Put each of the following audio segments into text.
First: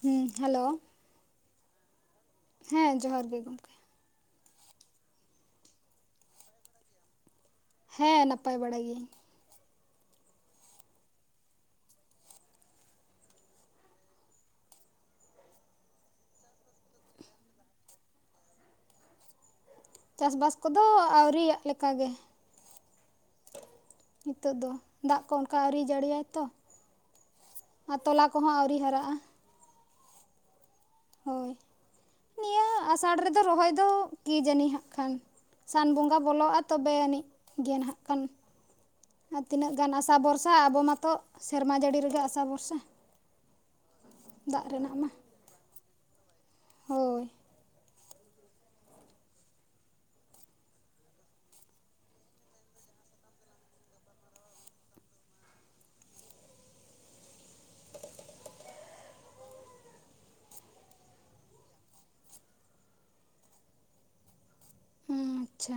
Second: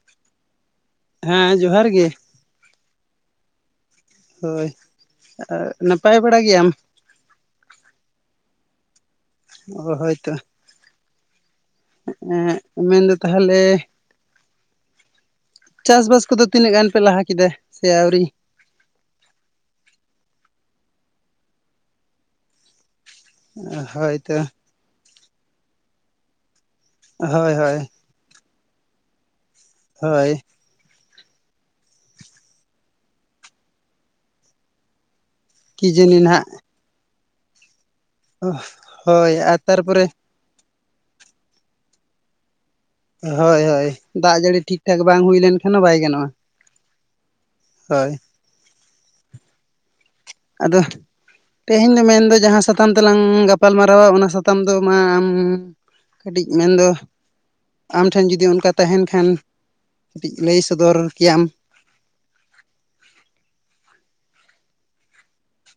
ᱦᱩᱸ ᱦᱮᱞᱳ ᱦᱮᱸ ᱡᱚᱦᱟᱨ ᱜᱮ ᱦᱮᱸ ᱡᱚᱦᱟᱨ ᱜᱮ ᱜᱚᱢᱠᱮ ᱦᱳᱭ ᱱᱟᱯᱟᱭ ᱵᱟᱲᱟ ᱜᱮᱭᱟᱢ? ᱦᱮᱸ ᱱᱟᱯᱟᱭ ᱵᱟᱲᱟ ᱜᱤᱭᱟᱹᱧ ᱾ ᱟᱫᱚ ᱦᱳᱭᱛᱚ ᱮᱸ ᱢᱮᱱᱫᱚ ᱛᱟᱦᱚᱞᱮ ᱪᱟᱥᱵᱟᱥ ᱠᱚᱫᱚ ᱛᱤᱱᱟᱹᱜ ᱜᱟᱱ ᱯᱮ ᱞᱟᱦᱟ ᱠᱮᱫᱟ ᱥᱮ ᱟᱹᱣᱨᱤ? ᱪᱟᱥᱵᱟᱥ ᱠᱚᱫᱚ ᱟᱹᱣᱨᱤᱭᱟᱜ ᱞᱮᱠᱟ ᱜᱮ ᱦᱳᱭᱛᱚ ᱱᱤᱛᱳᱜ ᱫᱚ ᱾ ᱫᱟᱜ ᱠᱚ ᱚᱱᱠᱟ ᱟᱹᱣᱨᱤ ᱡᱟᱹᱲᱤᱭᱟᱭ ᱛᱚ ᱾ ᱦᱳᱭ ᱦᱳᱭ ᱟᱨ ᱛᱚᱞᱟ ᱠᱚᱦᱚᱸ ᱟᱹᱣᱨᱤ ᱦᱟᱨᱟᱜᱼᱟ ᱾ ᱦᱳᱭ ᱦᱳᱭ ᱱᱤᱭᱟᱹ ᱟᱥᱟᱲ ᱨᱮᱫᱚ ᱨᱚᱦᱚᱭ ᱫᱚ ᱠᱤ ᱡᱟᱹᱱᱤᱡ ᱦᱟᱸᱜ ᱠᱷᱟᱱ ᱠᱤ ᱥᱟᱱ ᱵᱚᱸᱜᱟ ᱡᱟᱹᱱᱤ ᱱᱟᱦᱟᱜ ᱵᱚᱞᱚᱜᱼᱟ ᱛᱚᱵᱮ ᱟᱹᱱᱤᱡ ᱜᱮ ᱱᱟᱦᱟᱜ ᱠᱷᱟᱱ ᱾ [unintelligible] ᱟᱨ ᱛᱤᱱᱟᱹᱜ ᱜᱟᱱ ᱟᱥᱟ ᱵᱷᱚᱨᱥᱟ ᱟᱵᱚ ᱢᱟᱛᱚ ᱥᱮᱨᱢᱟ ᱡᱟᱹᱲᱤ ᱨᱮᱜᱮ ᱟᱥᱟ ᱵᱷᱚᱨᱥᱟ ᱾ ᱦᱳᱭ ᱦᱳᱭ ᱫᱟᱜ ᱡᱟᱹᱲᱤ ᱴᱷᱤᱠᱴᱷᱟᱠ ᱵᱟᱝ ᱦᱩᱭ ᱞᱮᱱᱠᱷᱟᱱ ᱦᱚᱸ ᱵᱟᱭ ᱜᱟᱱᱚᱜᱼᱟ ᱾ ᱦᱳᱭ ᱦᱳᱭ ᱟᱫᱚ ᱛᱮᱦᱮᱧ ᱫᱚ ᱢᱮᱱᱫᱚ ᱡᱟᱦᱟᱸ ᱥᱟᱛᱟᱢ ᱛᱮᱞᱟᱝ ᱜᱟᱯᱟᱞ ᱢᱟᱨᱟᱣᱟ ᱚᱱᱟ ᱥᱟᱛᱟᱢ ᱫᱚ ᱢᱟ ᱟᱢ ᱠᱟᱹᱴᱤᱡ ᱢᱮᱱᱫᱚ ᱟᱢᱴᱷᱮᱱ ᱡᱩᱫᱤ ᱚᱱᱠᱟ ᱛᱟᱦᱮᱱ ᱠᱷᱟᱱ ᱠᱟᱹᱴᱤᱡ ᱞᱟᱹᱭ ᱥᱚᱫᱚᱨ ᱠᱮᱭᱟᱢ? ᱦᱩᱸ ᱟᱪᱪᱷᱟ